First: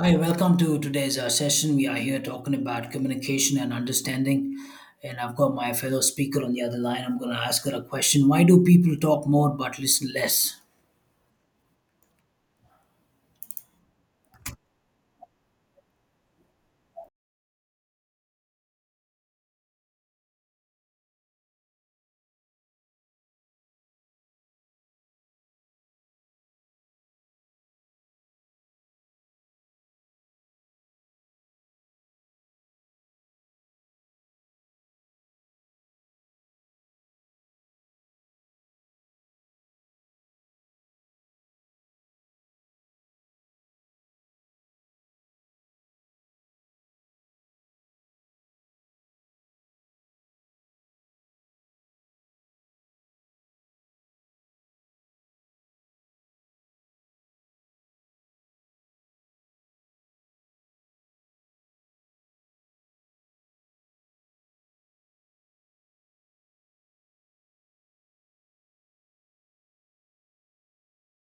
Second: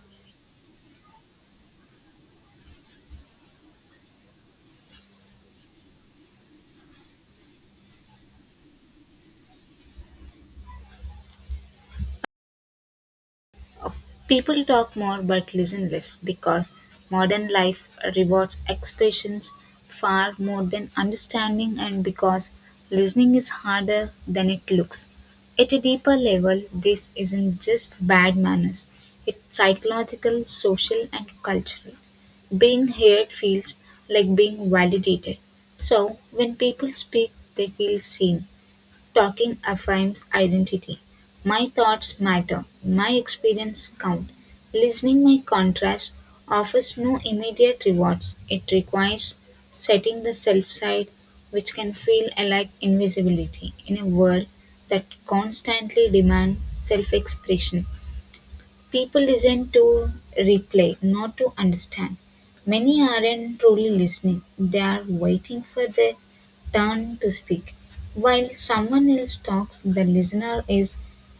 Hi, welcome to today's session. We are here talking about communication and understanding. And I've got my fellow speaker on the other line. I'm going to ask her a question. Why do people talk more but listen less? People talk more but listen less because modern life rewards expressions far more than understanding, and because listening is harder than it looks. At a deeper level, this isn't just bad manners, it's psychological, social, and cultural. Being heard feels like being validated. So, when people speak, they feel seen. Talking affirms identity. My thoughts matter. My experience count. Listening my contrast offers no immediate rewards. It requires setting the self side, which can feel like invisibility in a world that constantly demands self expression. People listen to reply, not to understand. Many aren't truly listening, they are waiting for their turn to speak. While someone else talks, the listener is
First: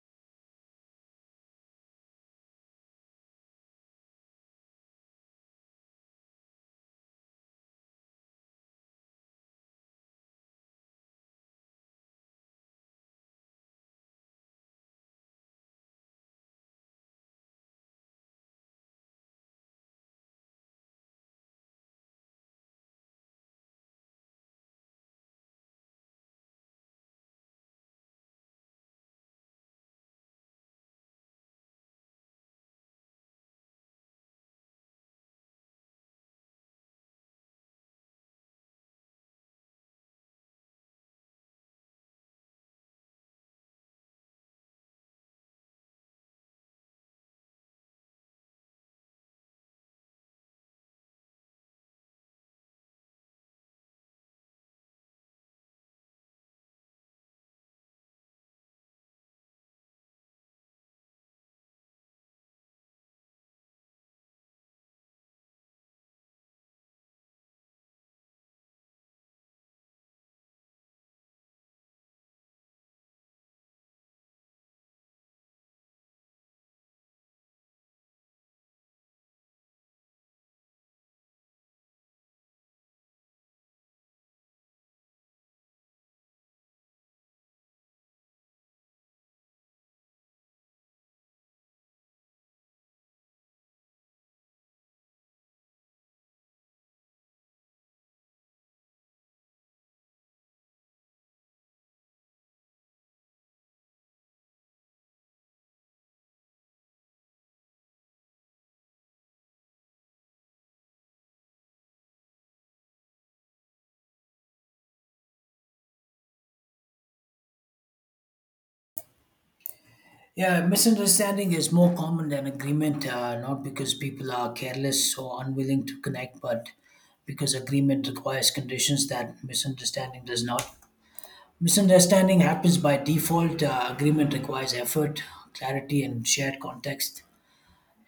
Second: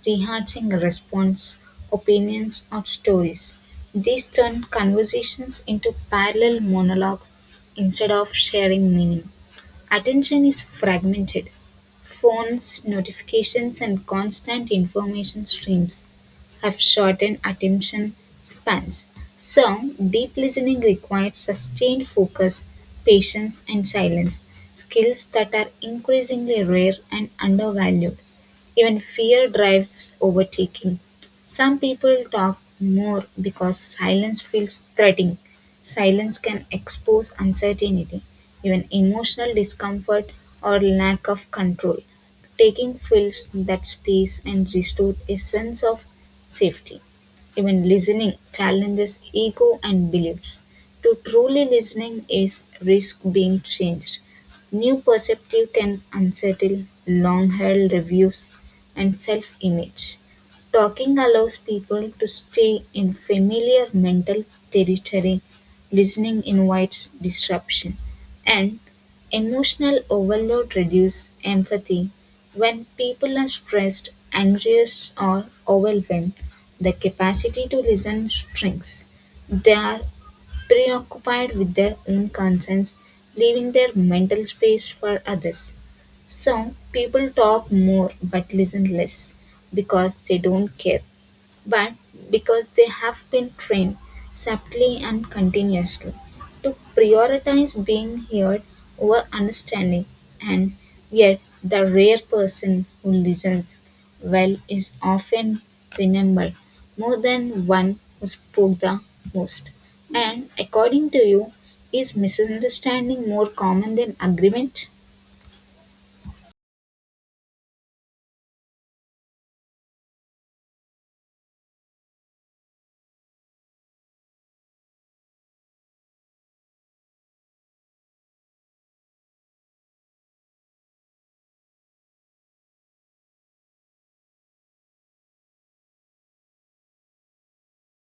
rehearsing response, opinions, or stories. These turn conversations into parallel monologues instead of sharing meaning. Attention is fragmented. Phones, notifications, and constant information streams have shortened attention spans. So, deep listening requires sustained focus, patience, and silence, skills that are increasingly rare and undervalued. Even fear drives overtaking. Some people talk more because silence feels threatening. Silence can expose uncertainty, even emotional discomfort or lack of control. Taking fills that space and restores a sense of safety. Even listening challenges ego and beliefs. To truly listening is risk being changed. New perspective can unsettle long held reviews and self image. Talking allows people to stay in familiar mental territory. Listening invites disruption. And emotional overload reduces empathy. When people are stressed, anxious, or overwhelmed, the capacity to listen shrinks. They are preoccupied with their own concerns, leaving their mental space for others. So, people talk more but listen less because they don't care but because they have been trained subtly and continuously to prioritize being heard over understanding, and yet the rare person who listens well is often remembered more than one who spoke the most. And according to you, is misunderstanding more common than agreement? Yeah, misunderstanding is more common than agreement, not because people are careless or unwilling to connect, but because agreement requires conditions that misunderstanding does not. Misunderstanding happens by default. Agreement requires effort, clarity, and shared context.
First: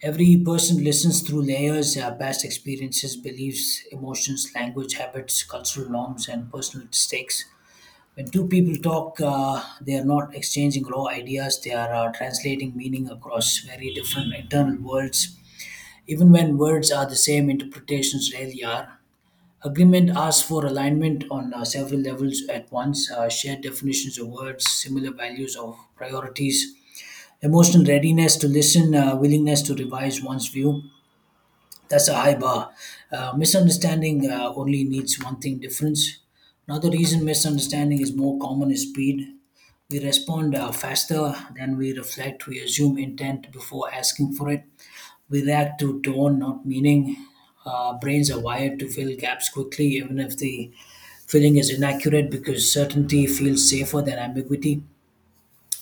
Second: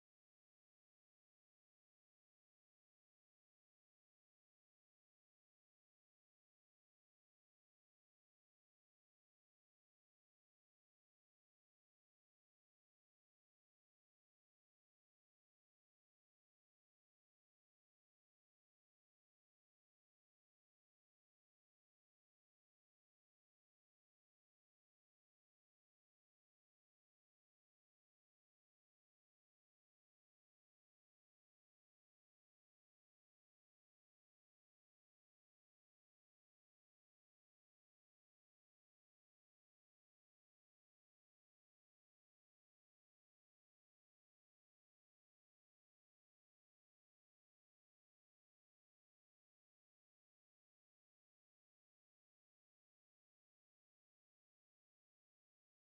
Every person listens through layers, past experiences, beliefs, emotions, language, habits, cultural norms, and personal mistakes. When two people talk, they are not exchanging raw ideas, they are translating meaning across very different internal worlds. Even when words are the same, interpretations rarely are. Agreement asks for alignment on several levels at once, shared definitions of words, similar values of priorities, emotional readiness to listen, willingness to revise one's view. That's a high bar. Misunderstanding only needs one thing, difference. Another reason misunderstanding is more common is speed. We respond faster than we reflect. We assume intent before asking for it. We react to tone, not meaning. Brains are wired to fill gaps quickly, even if the filling is inaccurate, because certainty feels safer than ambiguity.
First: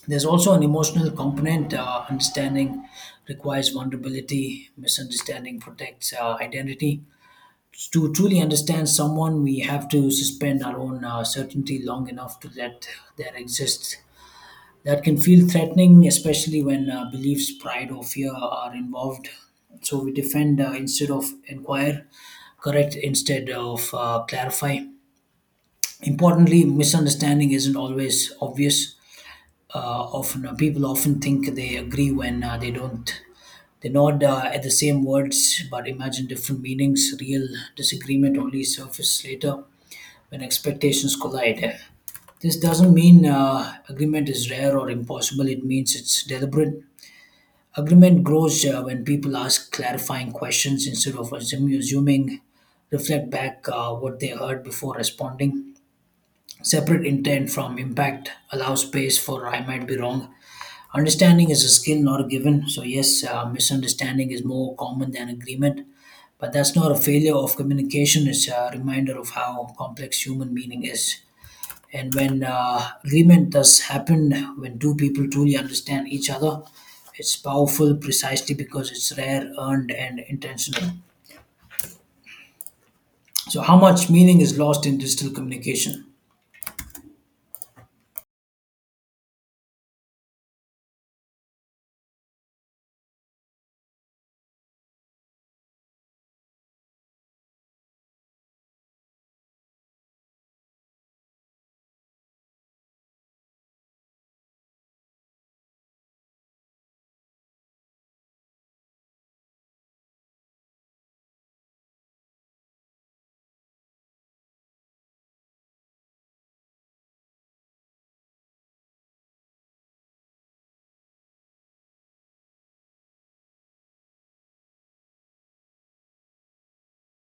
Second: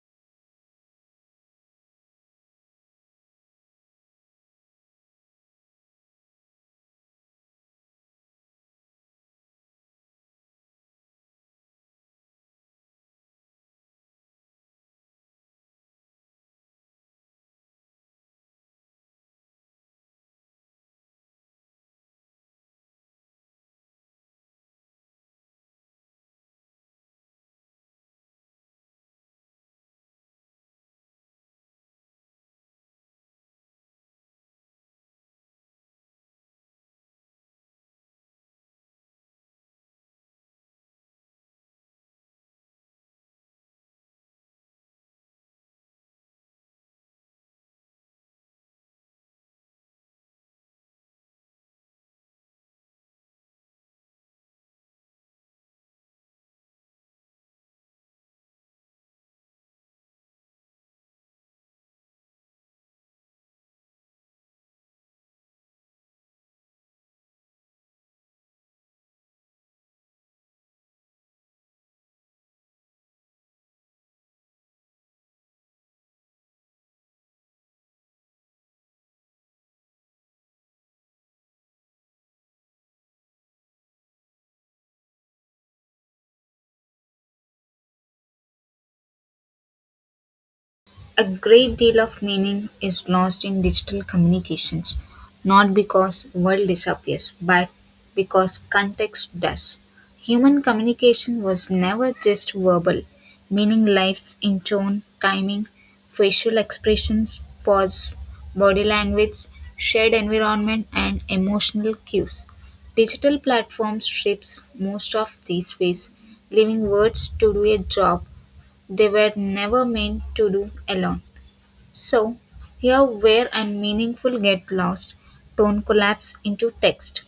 There's also an emotional component. Understanding requires vulnerability. Misunderstanding protects identity. To truly understand someone, we have to suspend our own certainty long enough to let their exist. That can feel threatening, especially when beliefs, pride, or fear are involved. So we defend instead of inquire, correct instead of clarify. Importantly, misunderstanding isn't always obvious. People often think they agree when they don't. They nod at the same words but imagine different meanings. Real disagreement only surface later when expectations collide. This doesn't mean agreement is rare or impossible, it means it's deliberate. Agreement grows when people ask clarifying questions instead of assuming, reflect back what they heard before responding. Separate intent from impact, allow space for I might be wrong. Understanding is a skill, not a given. So, yes, misunderstanding is more common than agreement, but that's not a failure of communication, it's a reminder of how complex human meaning is. And when agreement does happen, when two people truly understand each other, it's powerful precisely because it's rare, earned, and intentional. So, how much meaning is lost in digital communication? A great deal of meaning is lost in digital communications, not because world disappears, but because context does. Human communication was never just verbal, meaning lies in tone, timing, facial expressions, pause, body language, shared environment, and emotional cues. Digital platforms strips most of these ways, leaving words to do a job they were never meant to do alone. So, here where and meaningful get lost, tone collapse into text.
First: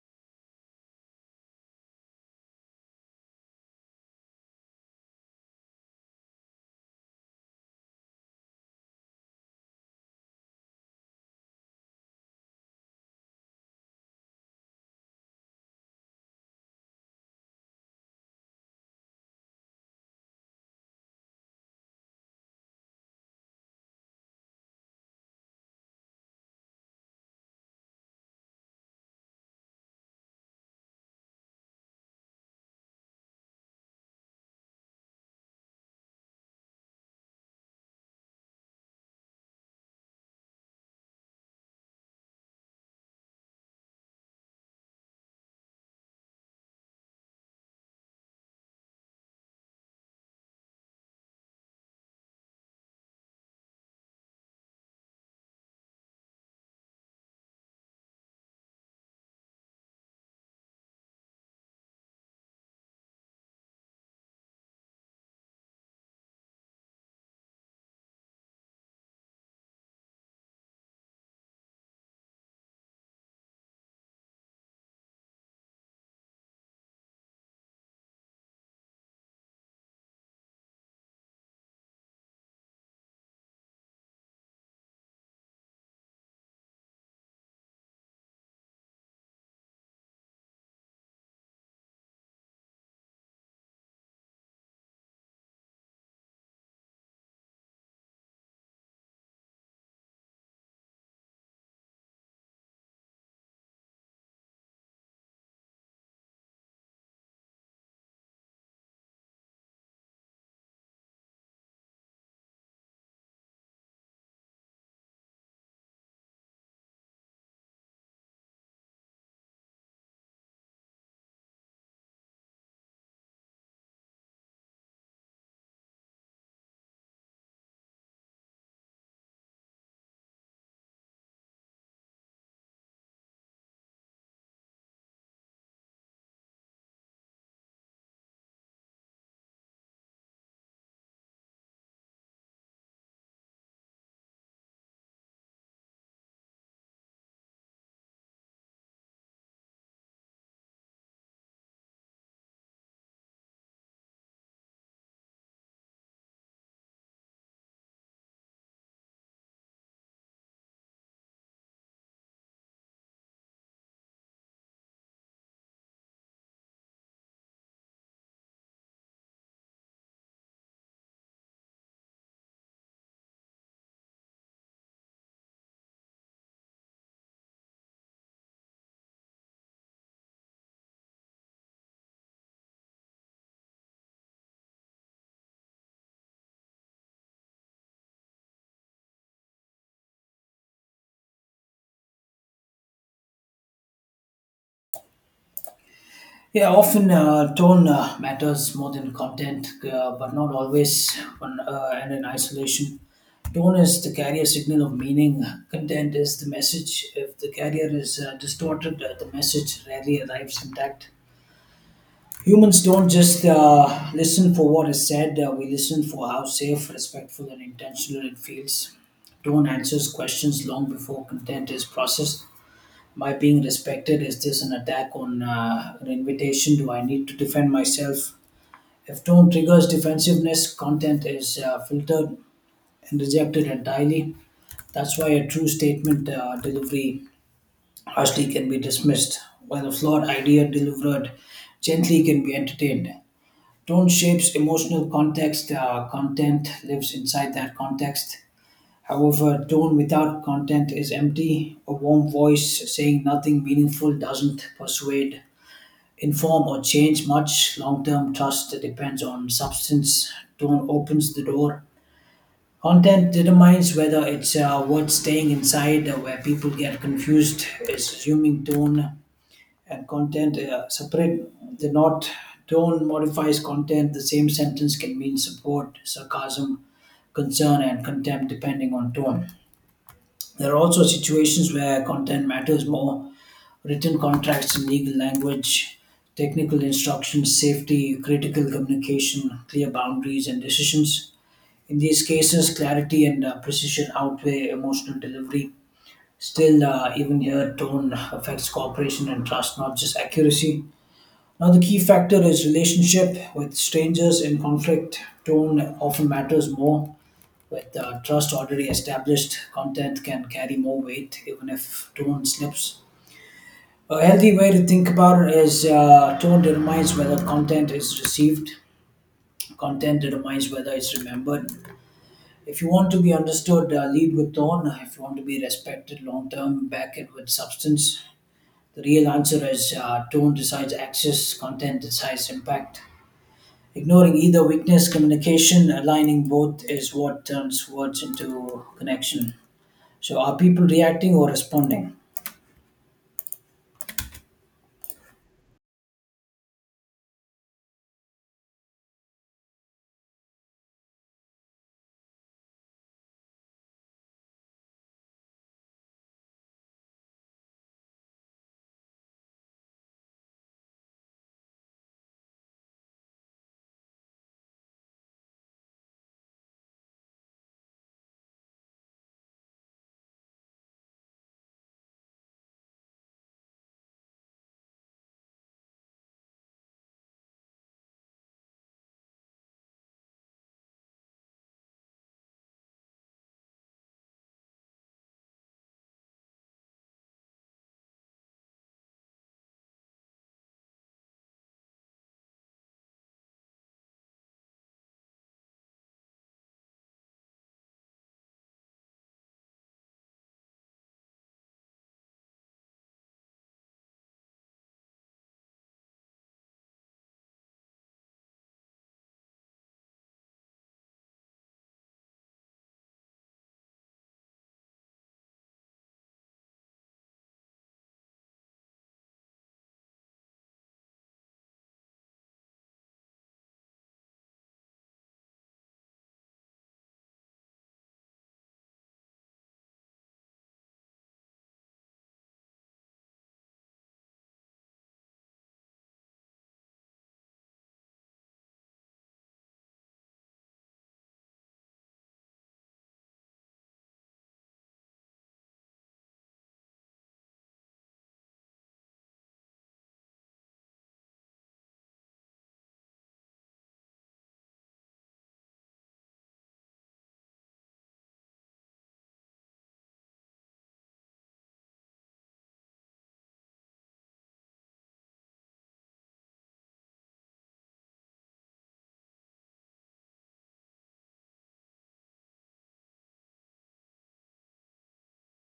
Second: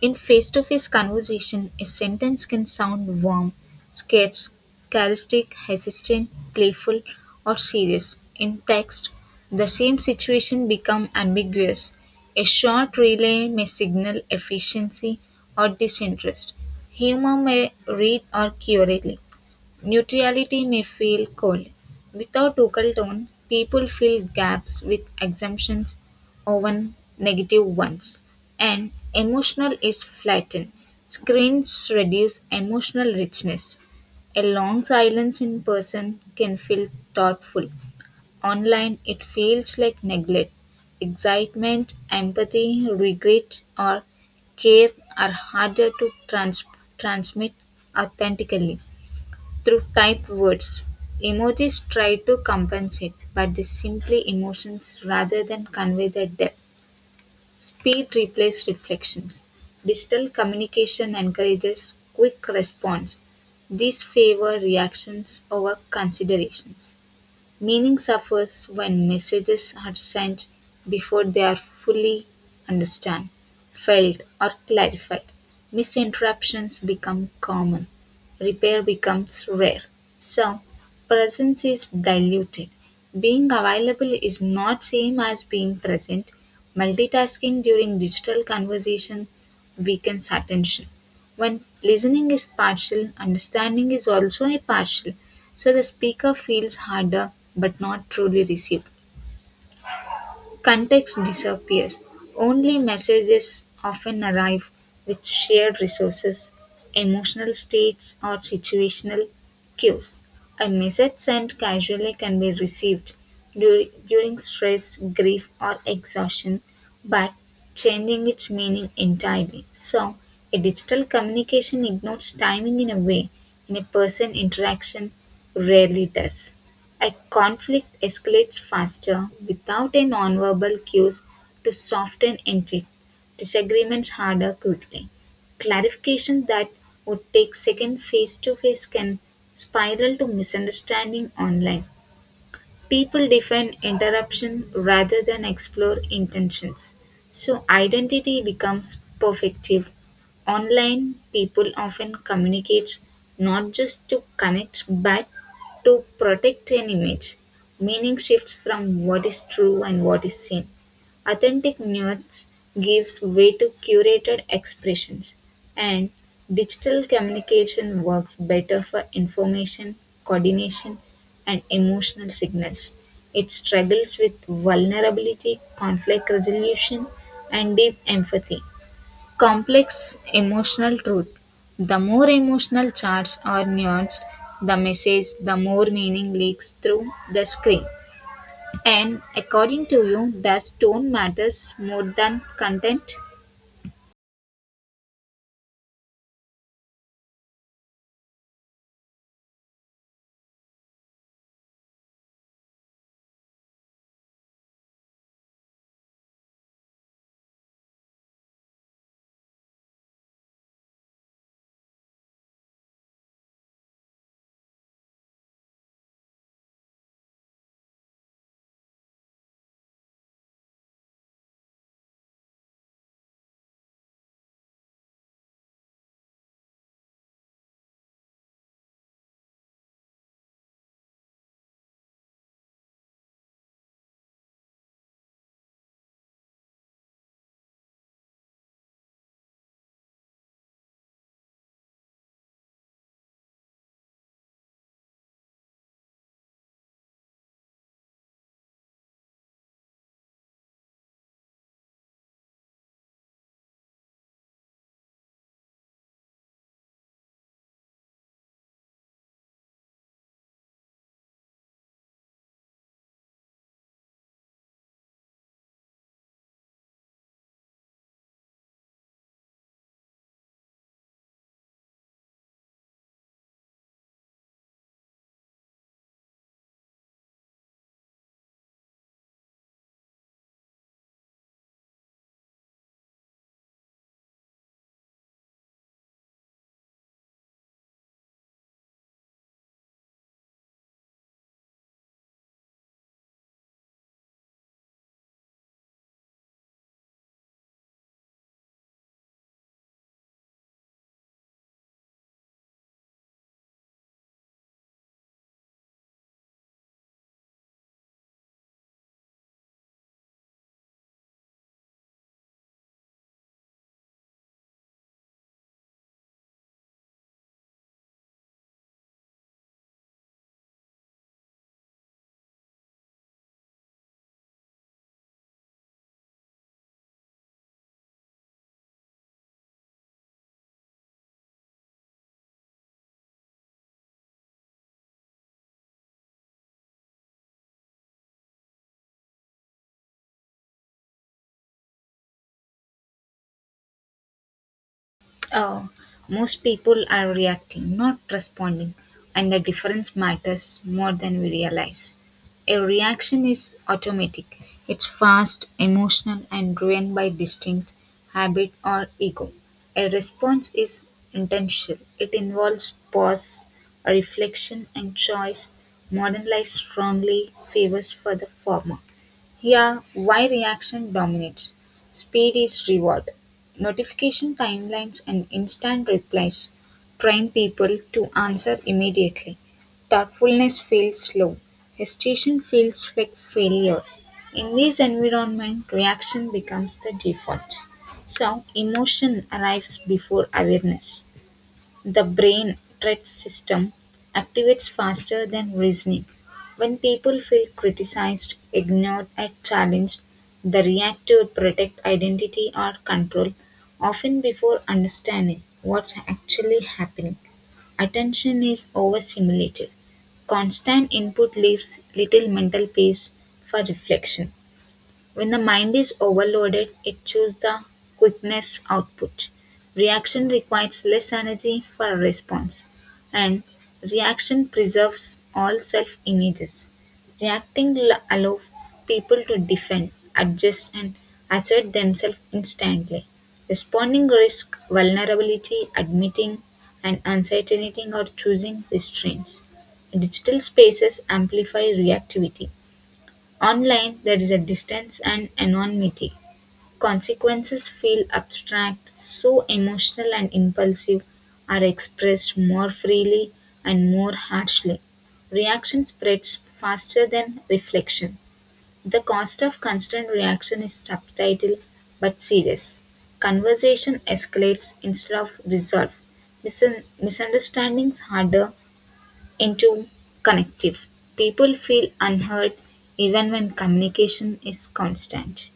In face to face conversation, a sentence can sound warm, scarce, charismatic, hesitant, playful, or serious. In text, the same situation becomes ambiguous. A short relay may signal efficiency or disinterest. Humor may read or curate. Neutrality may feel cold. Without local tone, people fill gaps with exemptions, often negative ones, and emotional is flattened. Screens reduce emotional richness. A long silence in person can feel thoughtful. Online, it feels like neglect. Excitement, empathy, regret, or care are harder to transmit authentically. Through typed words, emojis try to compensate, but they simply emotions rather than convey their depth. Speed replaces reflections. Digital communication encourages quick response. These favor reactions over considerations. Meaning suffers when messages are sent before they are fully understood, felt, or clarified. Misinterruptions become common, repair becomes rare. So, presence is diluted. Being available is not same as being present. Multitasking during digital conversation weakens attention. When listening is partial, understanding is also a partial, so the speaker feels harder but not truly received. Context disappears. Only messages often arrive with shared resources, emotional states, or situational cues. A message sent casually can be received during stress, grief, or exhaustion, but changing its meaning entirely. So, a digital communication ignores timing in a way, and a person interaction rarely does. A conflict escalates faster without a nonverbal cues to soften entry. Disagreements harder quickly. Clarification that would take seconds face to face can spiral to misunderstanding online people define interruption rather than explore intentions. So identity becomes perfective. Online, people often communicate not just to connect but to protect an image. Meaning shifts from what is true and what is seen. Authentic nuance gives way to curated expressions, and digital communication works better for information, coordination, and emotional signals. It struggles with vulnerability, conflict resolution, and deep empathy. Complex emotional truth. The more emotional charged or nuanced the message, the more meaning leaks through the screen. And according to you, does tone matters more than content? Yeah, often tone matters more than content, but not always, on, and in isolation. Tone is the carrier signal of meaning, content is the message. If the carrier is distorted, the message rarely arrives intact. Humans don't just listen for what is said, we listen for how safe, respectful, and intentional it feels. Tone answers questions long before content is processed. Am I being respected? Is this an attack on an invitation? Do I need to defend myself? If tone triggers defensiveness, content is filtered and rejected entirely. That's why a true statement delivery harshly can be dismissed, while a flawed idea delivered gently can be entertained. Tone shapes emotional context, content lives inside that context. However, tone without content is empty. A warm voice saying nothing meaningful doesn't persuade, inform, or change much. Long term trust depends on substance. Tone opens the door. Content determines whether it's worth staying inside. Where people get confused is assuming tone and content separate. The not tone modifies content. The same sentence can mean support, sarcasm, concern, and contempt depending on tone. There are also situations where content matters more. Written contracts in legal language, technical instructions, safety, critical communication, clear boundaries, and decisions. In these cases, clarity and precision outweigh emotional delivery. Still, even here, tone affects cooperation and trust, not just accuracy. Now the key factor is relationship with strangers in conflict. Tone often matters more. With trust already established, content can carry more weight even if tone slips. A healthy way to think about it is, tone determines whether content is received, content determines whether it's remembered. If you want to be understood, lead with tone. If you want to be respected long term, back it with substance. The real answer is, tone decides access, content decides impact. Ignoring either weakness, communication, aligning both is what turns words into connection. So, are people reacting or responding? Oh, most people are reacting, not responding, and the difference matters more than we realize. A reaction is automatic, it's fast, emotional, and driven by distinct habit or ego. A response is intentional, it involves pause, reflection, and choice. Modern life strongly favors for the former. Here, why reaction dominates. Speed is reward. Notification timelines and instant replies train people to answer immediately. Thoughtfulness feels slow. Hesitation feels like failure. In this environment, reaction becomes the default. So, emotion arrives before awareness. The brain threat system activates faster than reasoning. When people feel criticized, ignored, and challenged, they react to protect identity or control, often before understanding what's actually happening. Attention is overstimulated. Constant input leaves little mental space for reflection. When the mind is overloaded, it chooses the quickest output. Reaction requires less energy for response, and reaction preserves all self images. Reacting allows people to defend, adjust, and assert themselves instantly. Responding risk vulnerability, admitting and uncertainty, or choosing restraints. Digital spaces amplify reactivity. Online, there is a distance and anonymity; consequences feel abstract, so emotional and impulsive are expressed more freely and more harshly. Reaction spreads faster than reflection. The cost of constant reaction is subtitle but serious. Conversation escalates instead of resolve. Misunderstandings harder into connective. People feel unheard even when communication is constant.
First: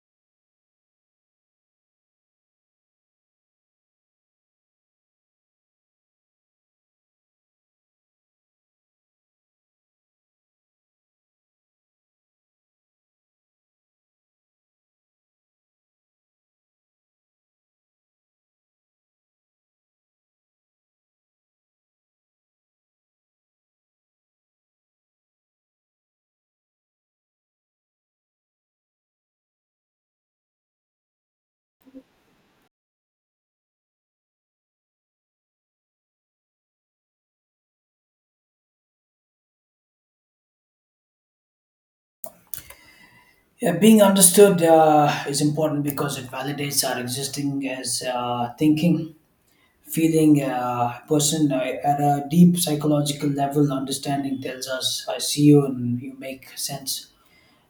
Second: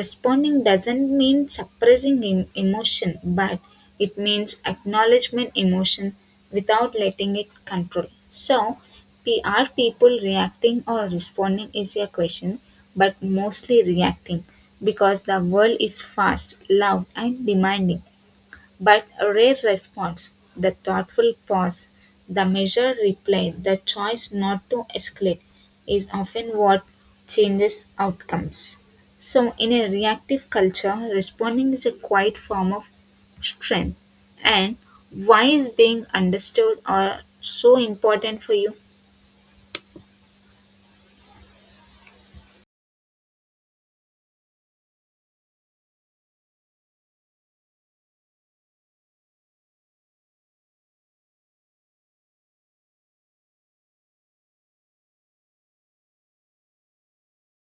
Responding doesn't mean suppressing emotion, but it means acknowledgement emotion without letting it control. So, are people reacting or responding is a question, but mostly reacting because the world is fast, loud, and demanding. But a rare response, the thoughtful pause, the measured reply, the choice not to escalate is often what changes outcomes. So, in a reactive culture, responding is a quiet form of strength. And why is being understood or so important for you? Yeah, being understood is important because it validates our existing as thinking, feeling person, at a deep psychological level. Understanding tells us, I see you and you make sense.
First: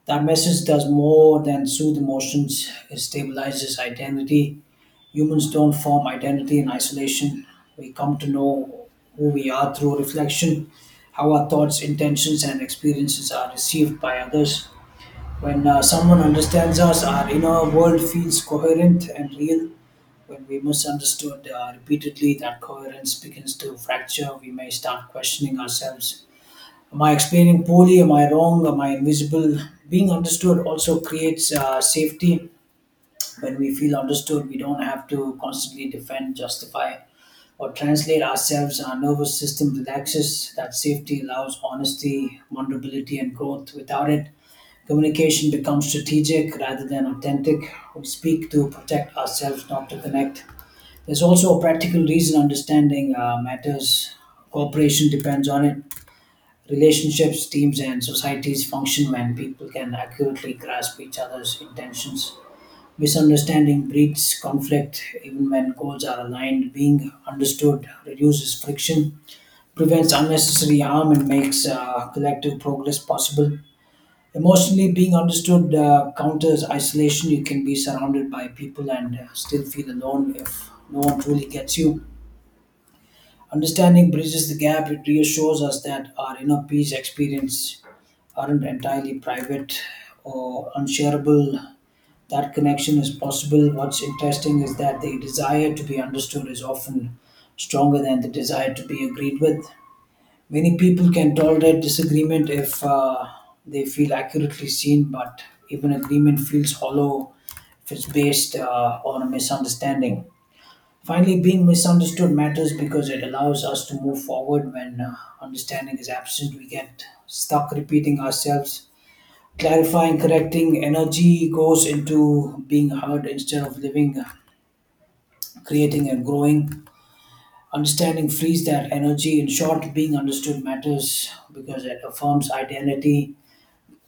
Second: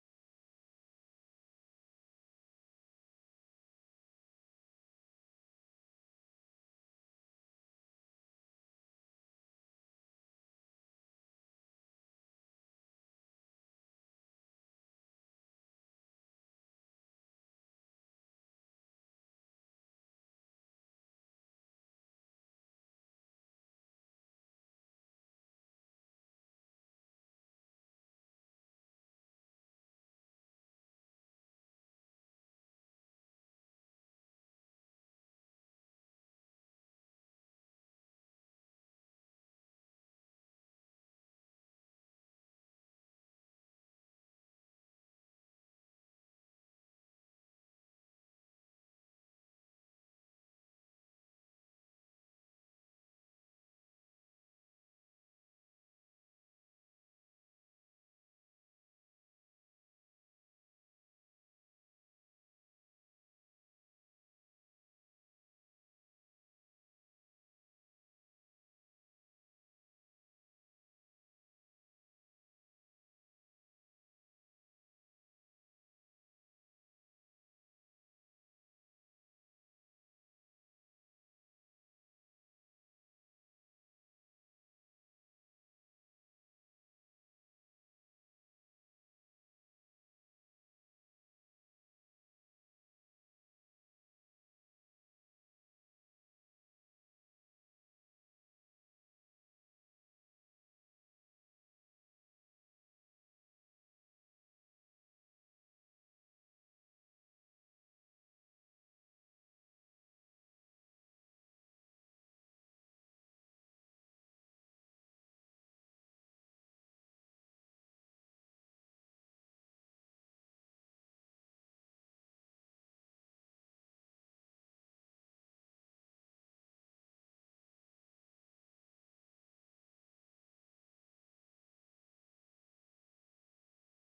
That message does more than soothe emotions, it stabilizes identity. Humans don't form identity in isolation. We come to know who we are through reflection, how our thoughts, intentions, and experiences are received by others. When someone understands us, our inner world feels coherent and real. When we misunderstood repeatedly, that coherence begins to fracture. We may start questioning ourselves. Am I explaining poorly? Am I wrong? Am I invisible? Being understood also creates safety. When we feel understood, we don't have to constantly defend, justify, or translate ourselves. Our nervous system relaxes. That safety allows honesty, vulnerability, and growth. Without it, communication becomes strategic rather than authentic. We speak to protect ourselves, not to connect. There's also a practical reason understanding matters. Cooperation depends on it. Relationships, teams, and societies function when people can accurately grasp each other's intentions. Misunderstanding breeds conflict even when goals are aligned. Being understood reduces friction, prevents unnecessary harm, and makes collective progress possible. Emotionally, being understood counters isolation. You can be surrounded by people and still feel alone if no one truly gets you. Understanding bridges the gap. It reassures us that our inner peace experience aren't entirely private or unshareable. That connection is possible. What's interesting is that the desire to be understood is often stronger than the desire to be agreed with. Many people can tolerate disagreement if they feel accurately seen, but even agreement feels hollow if it's based on a misunderstanding. Finally, being misunderstood matters because it allows us to move forward. When understanding is absent, we get stuck repeating ourselves. Clarifying, correcting energy goes into being heard instead of living, creating, and growing. Understanding frees that energy. In short, being understood matters because it affirms identity,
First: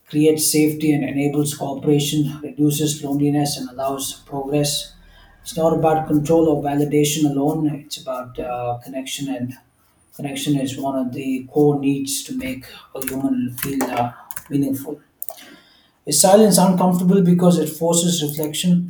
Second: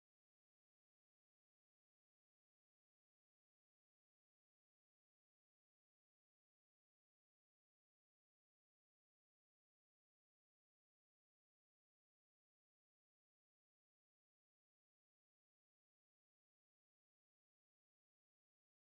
creates safety, and enables cooperation, reduces loneliness, and allows progress. It's not about control or validation alone, it's about connection, and connection is one of the core needs to make a human feel meaningful. Is silence uncomfortable because it forces reflection?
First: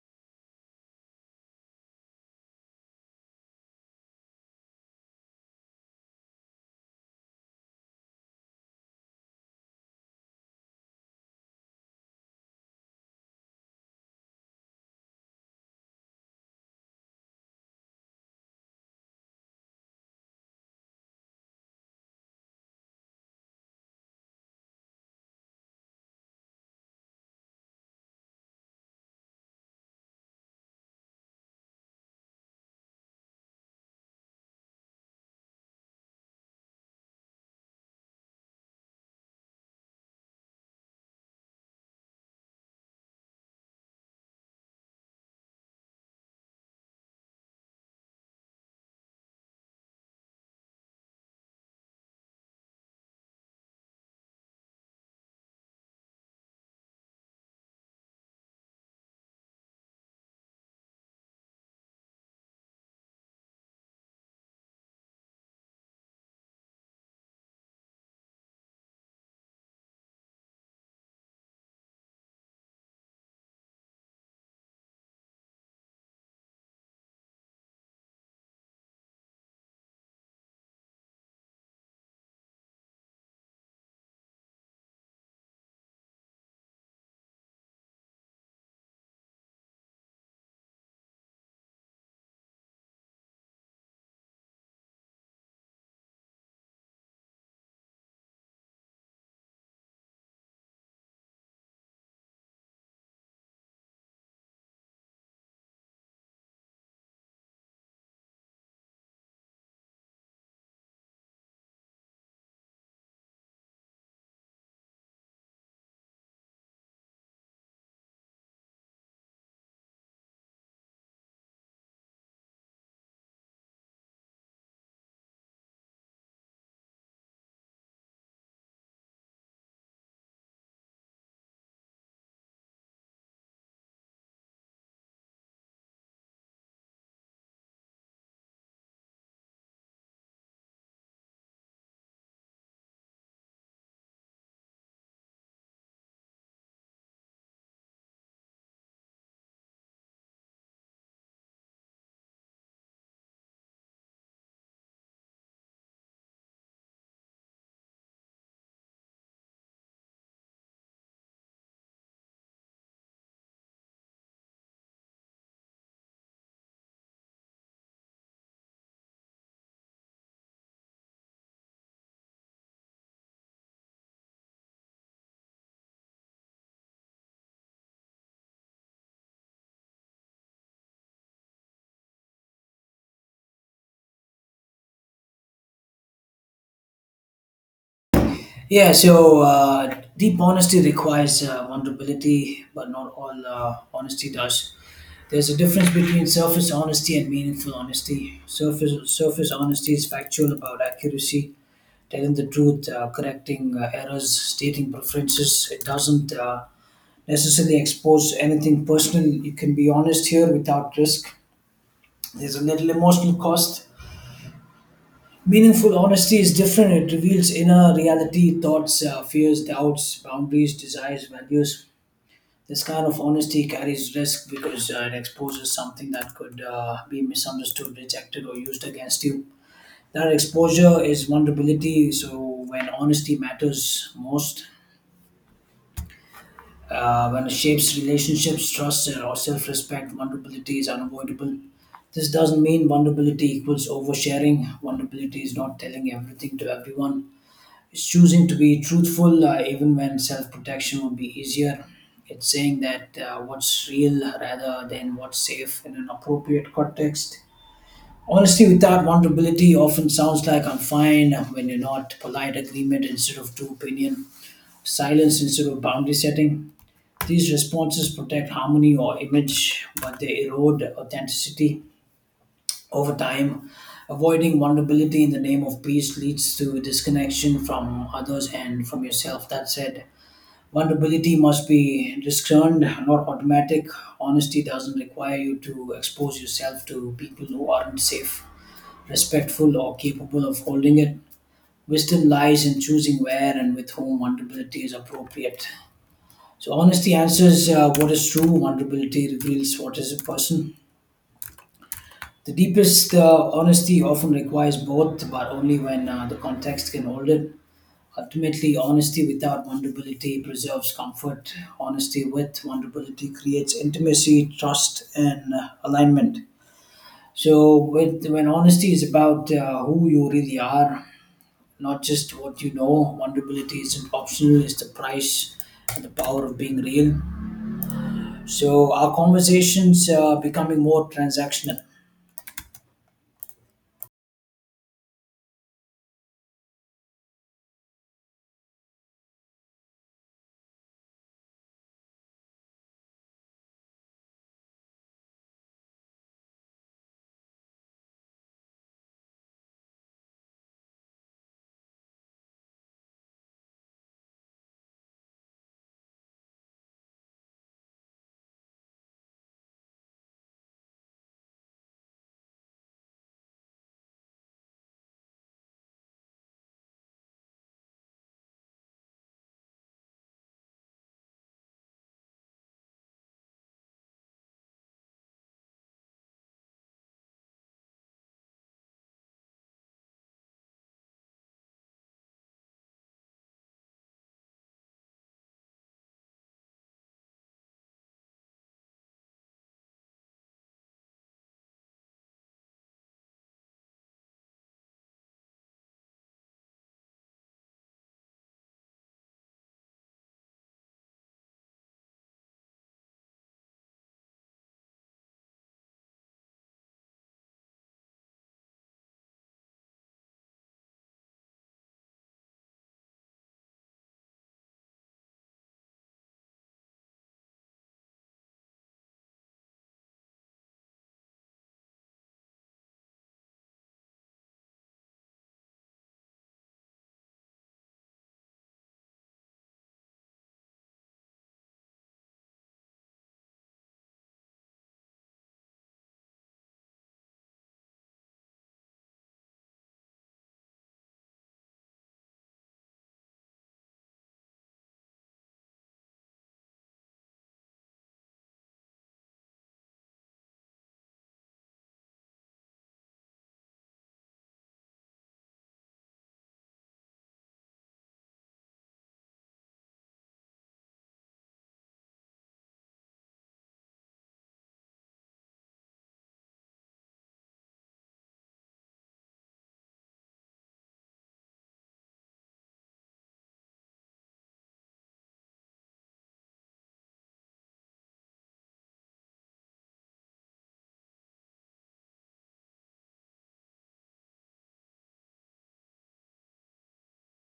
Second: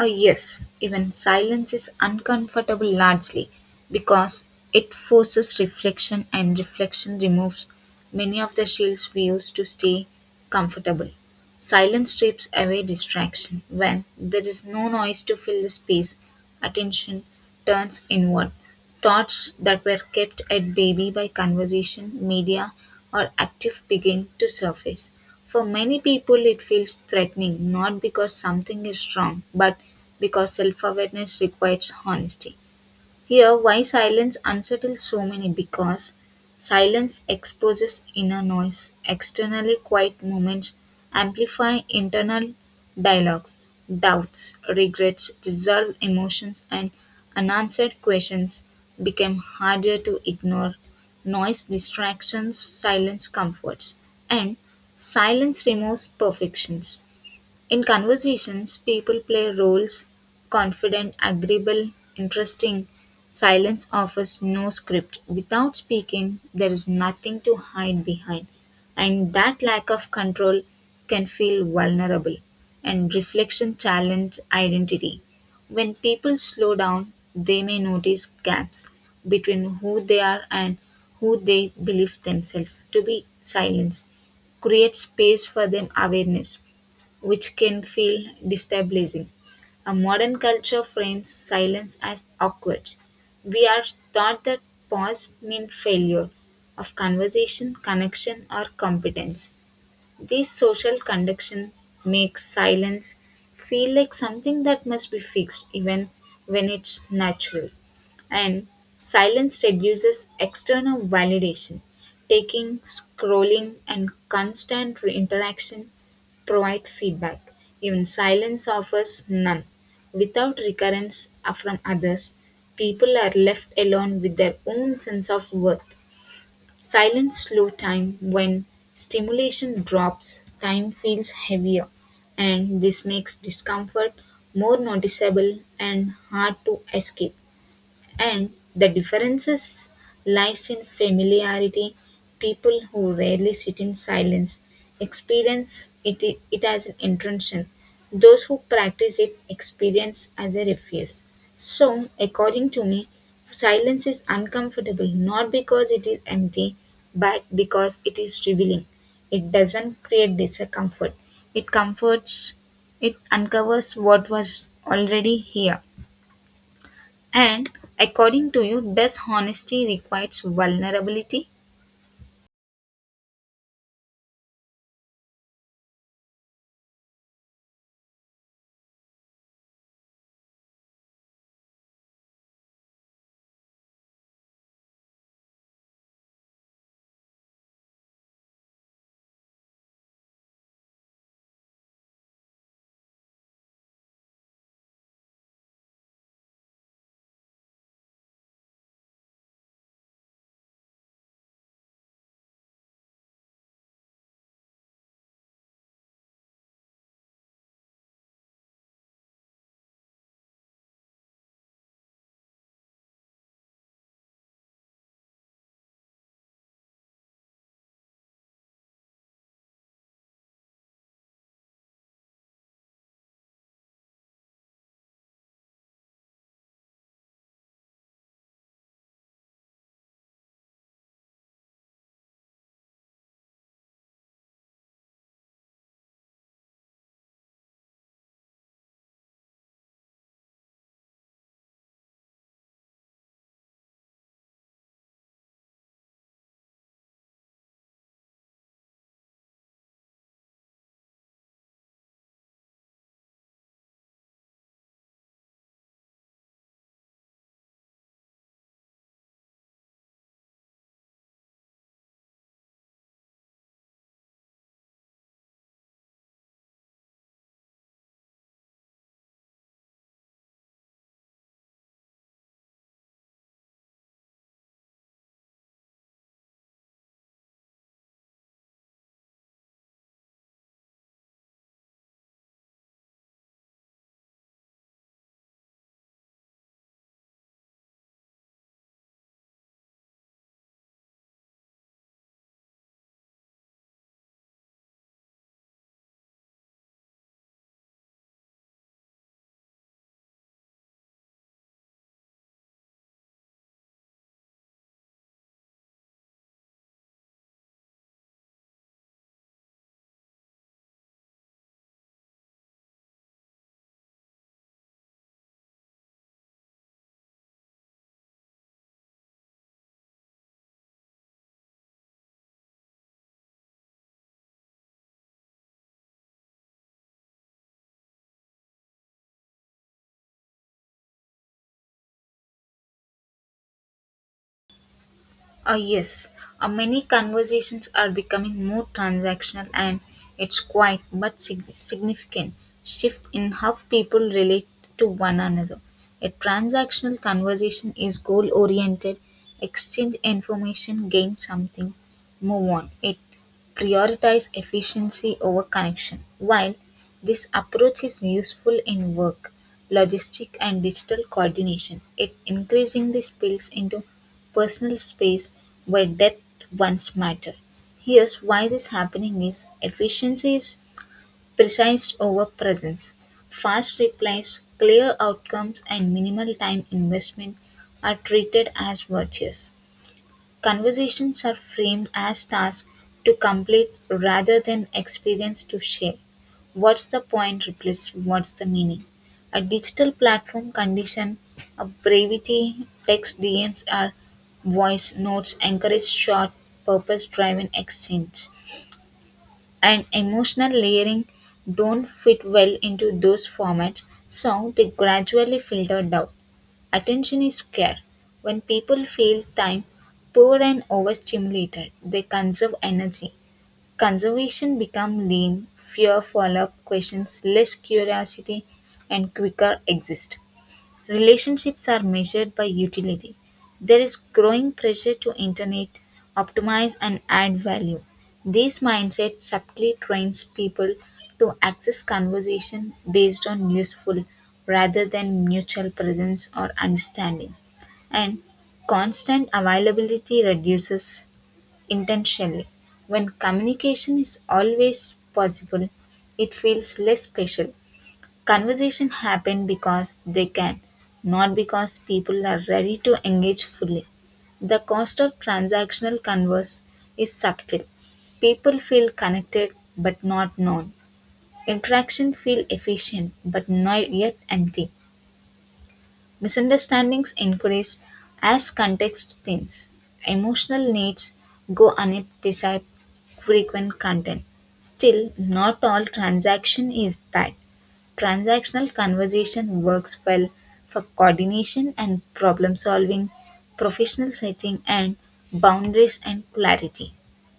Yes, even silence is uncomfortable largely because it forces reflection, and reflection removes many of the shields we use to stay comfortable. Silence strips away distraction. When there is no noise to fill the space, attention turns inward. Thoughts that were kept at bay by conversation, media, or active begin to surface. For many people, it feels threatening not because something is wrong, but because self awareness requires honesty. Here, why silence unsettles so many because silence exposes inner noise. Externally quiet moments amplify internal dialogues, doubts, regrets, resolved emotions, and unanswered questions become harder to ignore. Noise distractions, silence comforts, and silence removes perfections. In conversations, people play roles confident, agreeable, interesting. Silence offers no script. Without speaking, there is nothing to hide behind. And that lack of control can feel vulnerable. And reflection challenge identity. When people slow down, they may notice gaps between who they are and who they believe themselves to be. Silence creates space for them awareness which can feel destabilizing. A modern culture frames silence as awkward. We are taught that pause means failure of conversation, connection, or competence. This social conduction makes silence feel like something that must be fixed even when it's natural. And silence reduces external validation. Taking, scrolling, and constant interaction provide feedback. Even silence offers none. Without recurrence from others, people are left alone with their own sense of worth. Silent slow time when stimulation drops, time feels heavier, and this makes discomfort more noticeable and hard to escape and the differences lies in familiarity people who rarely sit in silence experience it as an intention those who practice it experience as a refuge so according to me silence is uncomfortable not because it is empty but because it is revealing it doesn't create discomfort it comforts it uncovers what was already here and according to you, does honesty requires vulnerability? Yeah, so deep honesty requires vulnerability, but not all honesty does. There's a difference between surface honesty and meaningful honesty. Surface honesty is factual about accuracy, telling the truth, correcting errors, stating preferences. It doesn't necessarily expose anything personal. You can be honest here without risk. There's a little emotional cost. Meaningful honesty is different. It reveals inner reality, thoughts, fears, doubts, boundaries, desires, values. This kind of honesty carries risk because it exposes something that could be misunderstood, rejected, or used against you. That exposure is vulnerability. So, when honesty matters most, when it shapes relationships, trust, or self respect, vulnerability is unavoidable. This doesn't mean vulnerability equals oversharing. Vulnerability is not telling everything to everyone. It's choosing to be truthful even when self protection would be easier. It's saying that what's real rather than what's safe in an appropriate context. Honesty without vulnerability often sounds like I'm fine when you're not, polite agreement instead of true opinion, silence instead of boundary setting. These responses protect harmony or image, but they erode authenticity. Over time, avoiding vulnerability in the name of peace leads to disconnection from others and from yourself. That said, vulnerability must be discerned, not automatic. Honesty doesn't require you to expose yourself to people who aren't safe, respectful, or capable of holding it. Wisdom lies in choosing where and with whom vulnerability is appropriate. So, honesty answers what is true, vulnerability reveals what is a person. The deepest honesty often requires both, but only when the context can hold it. Ultimately, honesty without vulnerability preserves comfort. Honesty with vulnerability creates intimacy, trust, and alignment. So, when honesty is about who you really are, not just what you know, vulnerability isn't optional, it's the price and the power of being real. So, our conversations are becoming more transactional. Yes, many conversations are becoming more transactional, and it's quite but significant shift in how people relate to one another. A transactional conversation is goal oriented, exchange information, gain something, move on. It prioritizes efficiency over connection. While this approach is useful in work, logistic, and digital coordination, it increasingly spills into personal space where depth once mattered. Here's why this happening is efficiency is precise over presence. Fast replies, clear outcomes, and minimal time investment are treated as virtues. Conversations are framed as tasks to complete rather than experience to share. What's the point replaces what's the meaning. A digital platform condition of brevity, text DMs are voice notes encourage short, purpose driven exchange. And emotional layering don't fit well into those formats, so they gradually filtered out. Attention is scarce. When people feel time poor and overstimulated, they conserve energy. Conservation becomes lean, fewer follow up questions, less curiosity, and quicker exist. Relationships are measured by utility. There is growing pressure to internet, optimize, and add value. This mindset subtly trains people to access conversation based on useful rather than mutual presence or understanding. And constant availability reduces intentionally. When communication is always possible, it feels less special. Conversation happen because they can, not because people are ready to engage fully. The cost of transactional converse is subtle. People feel connected but not known. Interaction feel efficient but not yet empty. Misunderstandings increase as context thins. Emotional needs go unsatisfied frequent content. Still, not all transaction is bad. Transactional conversation works well for coordination and problem solving, professional setting and boundaries and clarity.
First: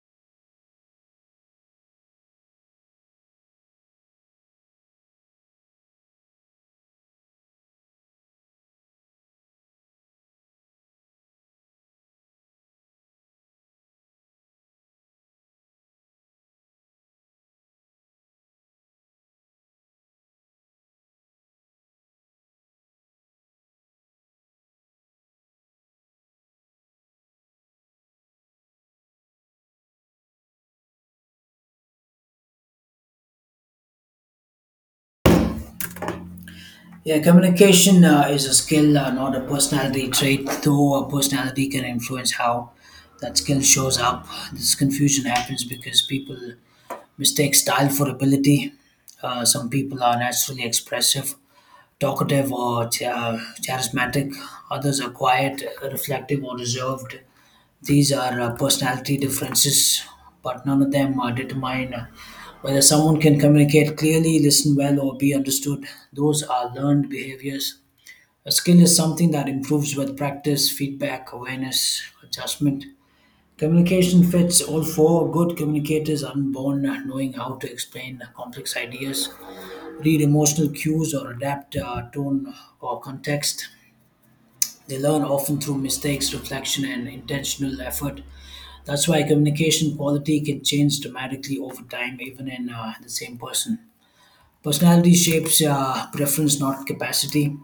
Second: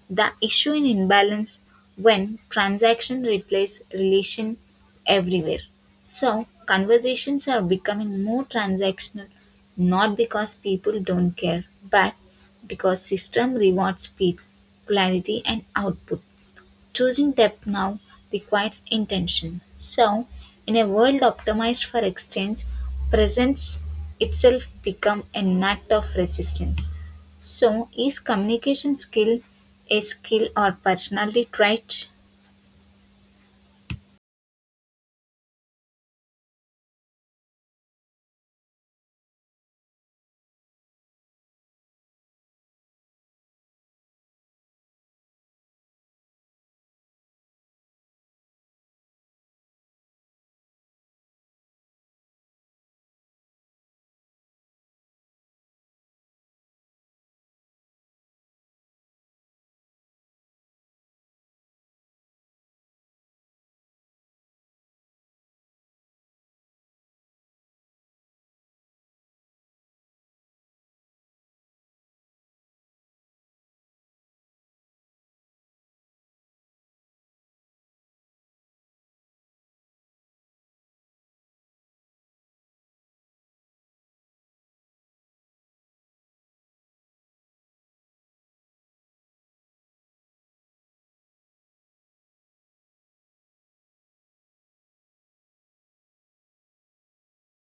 The issue in imbalance when transaction replace relation everywhere. So conversations are becoming more transactional not because people don't care but because system rewards speed, clarity and output. Choosing depth now requires intention. So, in a world optimized for exchange, presence itself become an act of resistance. So, is communication skill a skill or personality trait? Yeah, communication is a skill, not a personality trait, though a personality can influence how that skill shows up. This confusion happens because people mistake style for ability. Some people are naturally expressive, talkative, or charismatic, others are quiet, reflective, or reserved. These are personality differences, but none of them determine whether someone can communicate clearly, listen well, or be understood. Those are learned behaviors. A skill is something that improves with practice, feedback, awareness, adjustment. Communication fits all four. Good communicators are born knowing how to explain complex ideas, read emotional cues, or adapt tone or context. They learn often through mistakes, reflection, and intentional effort. That's why communication quality can change dramatically over time, even in the same person. Personality shapes preference, not capacity.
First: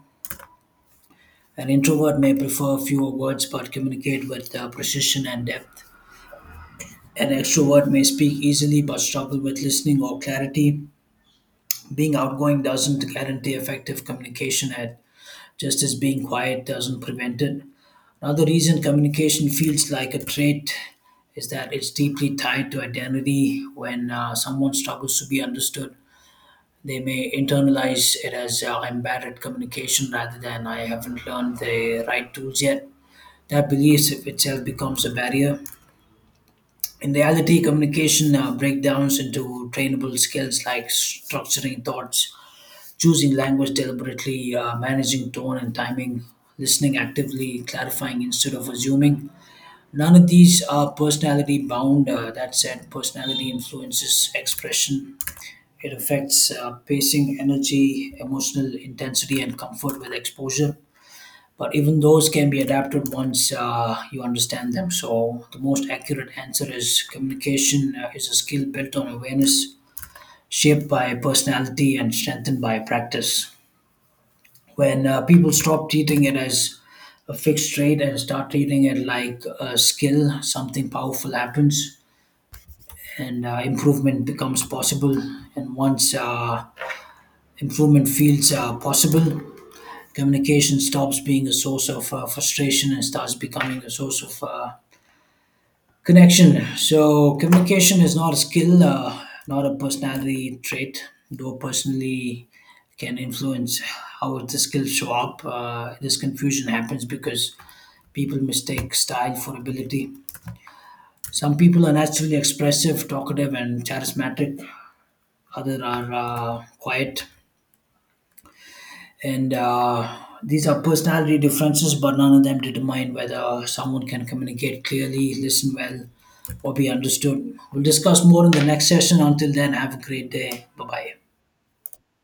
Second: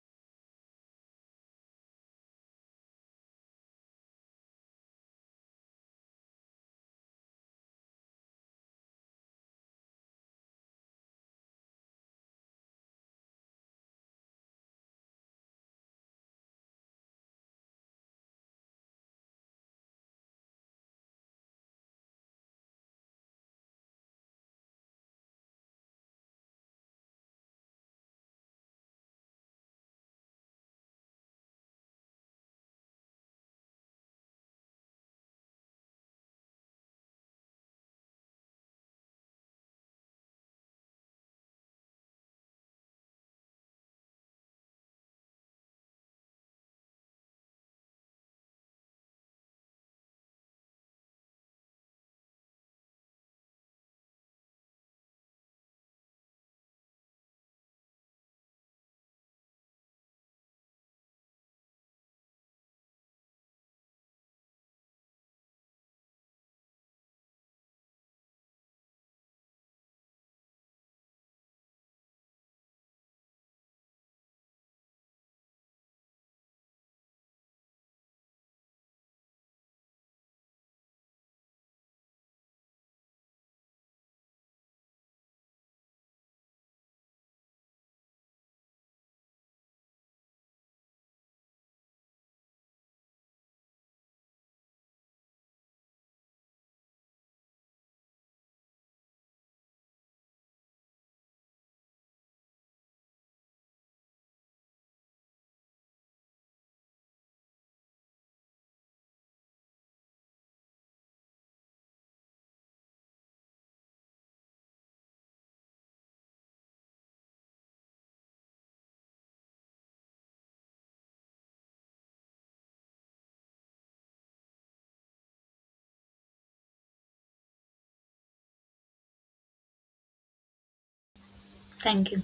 An introvert may prefer fewer words but communicate with precision and depth. An extrovert may speak easily but struggle with listening or clarity. Being outgoing doesn't guarantee effective communication, at just as being quiet doesn't prevent it. Another reason communication feels like a trait is that it's deeply tied to identity. When someone struggles to be understood, they may internalize it as I'm bad at communication rather than I haven't learned the right tools yet. That belief itself becomes a barrier. In reality, communication breakdowns into trainable skills like structuring thoughts, choosing language deliberately, managing tone and timing, listening actively, clarifying instead of assuming. None of these are personality bound. That said, personality influences expression. It affects pacing, energy, emotional intensity, and comfort with exposure, but even those can be adapted once you understand them. So, the most accurate answer is communication is a skill built on awareness, shaped by personality, and strengthened by practice. When people stop treating it as a fixed trait and start treating it like a skill, something powerful happens and improvement becomes possible. And once improvement feels possible, communication stops being a source of frustration and starts becoming a source of connection. So, communication is not a skill, not a personality trait, though personally can influence how the skills show up. This confusion happens because people mistake style for ability. Some people are naturally expressive, talkative, and charismatic. Others are quiet, and these are personality differences, but none of them determine whether someone can communicate clearly, listen well, or be understood. We'll discuss more in the next session. Until then, have a great day. Bye bye. Thank you.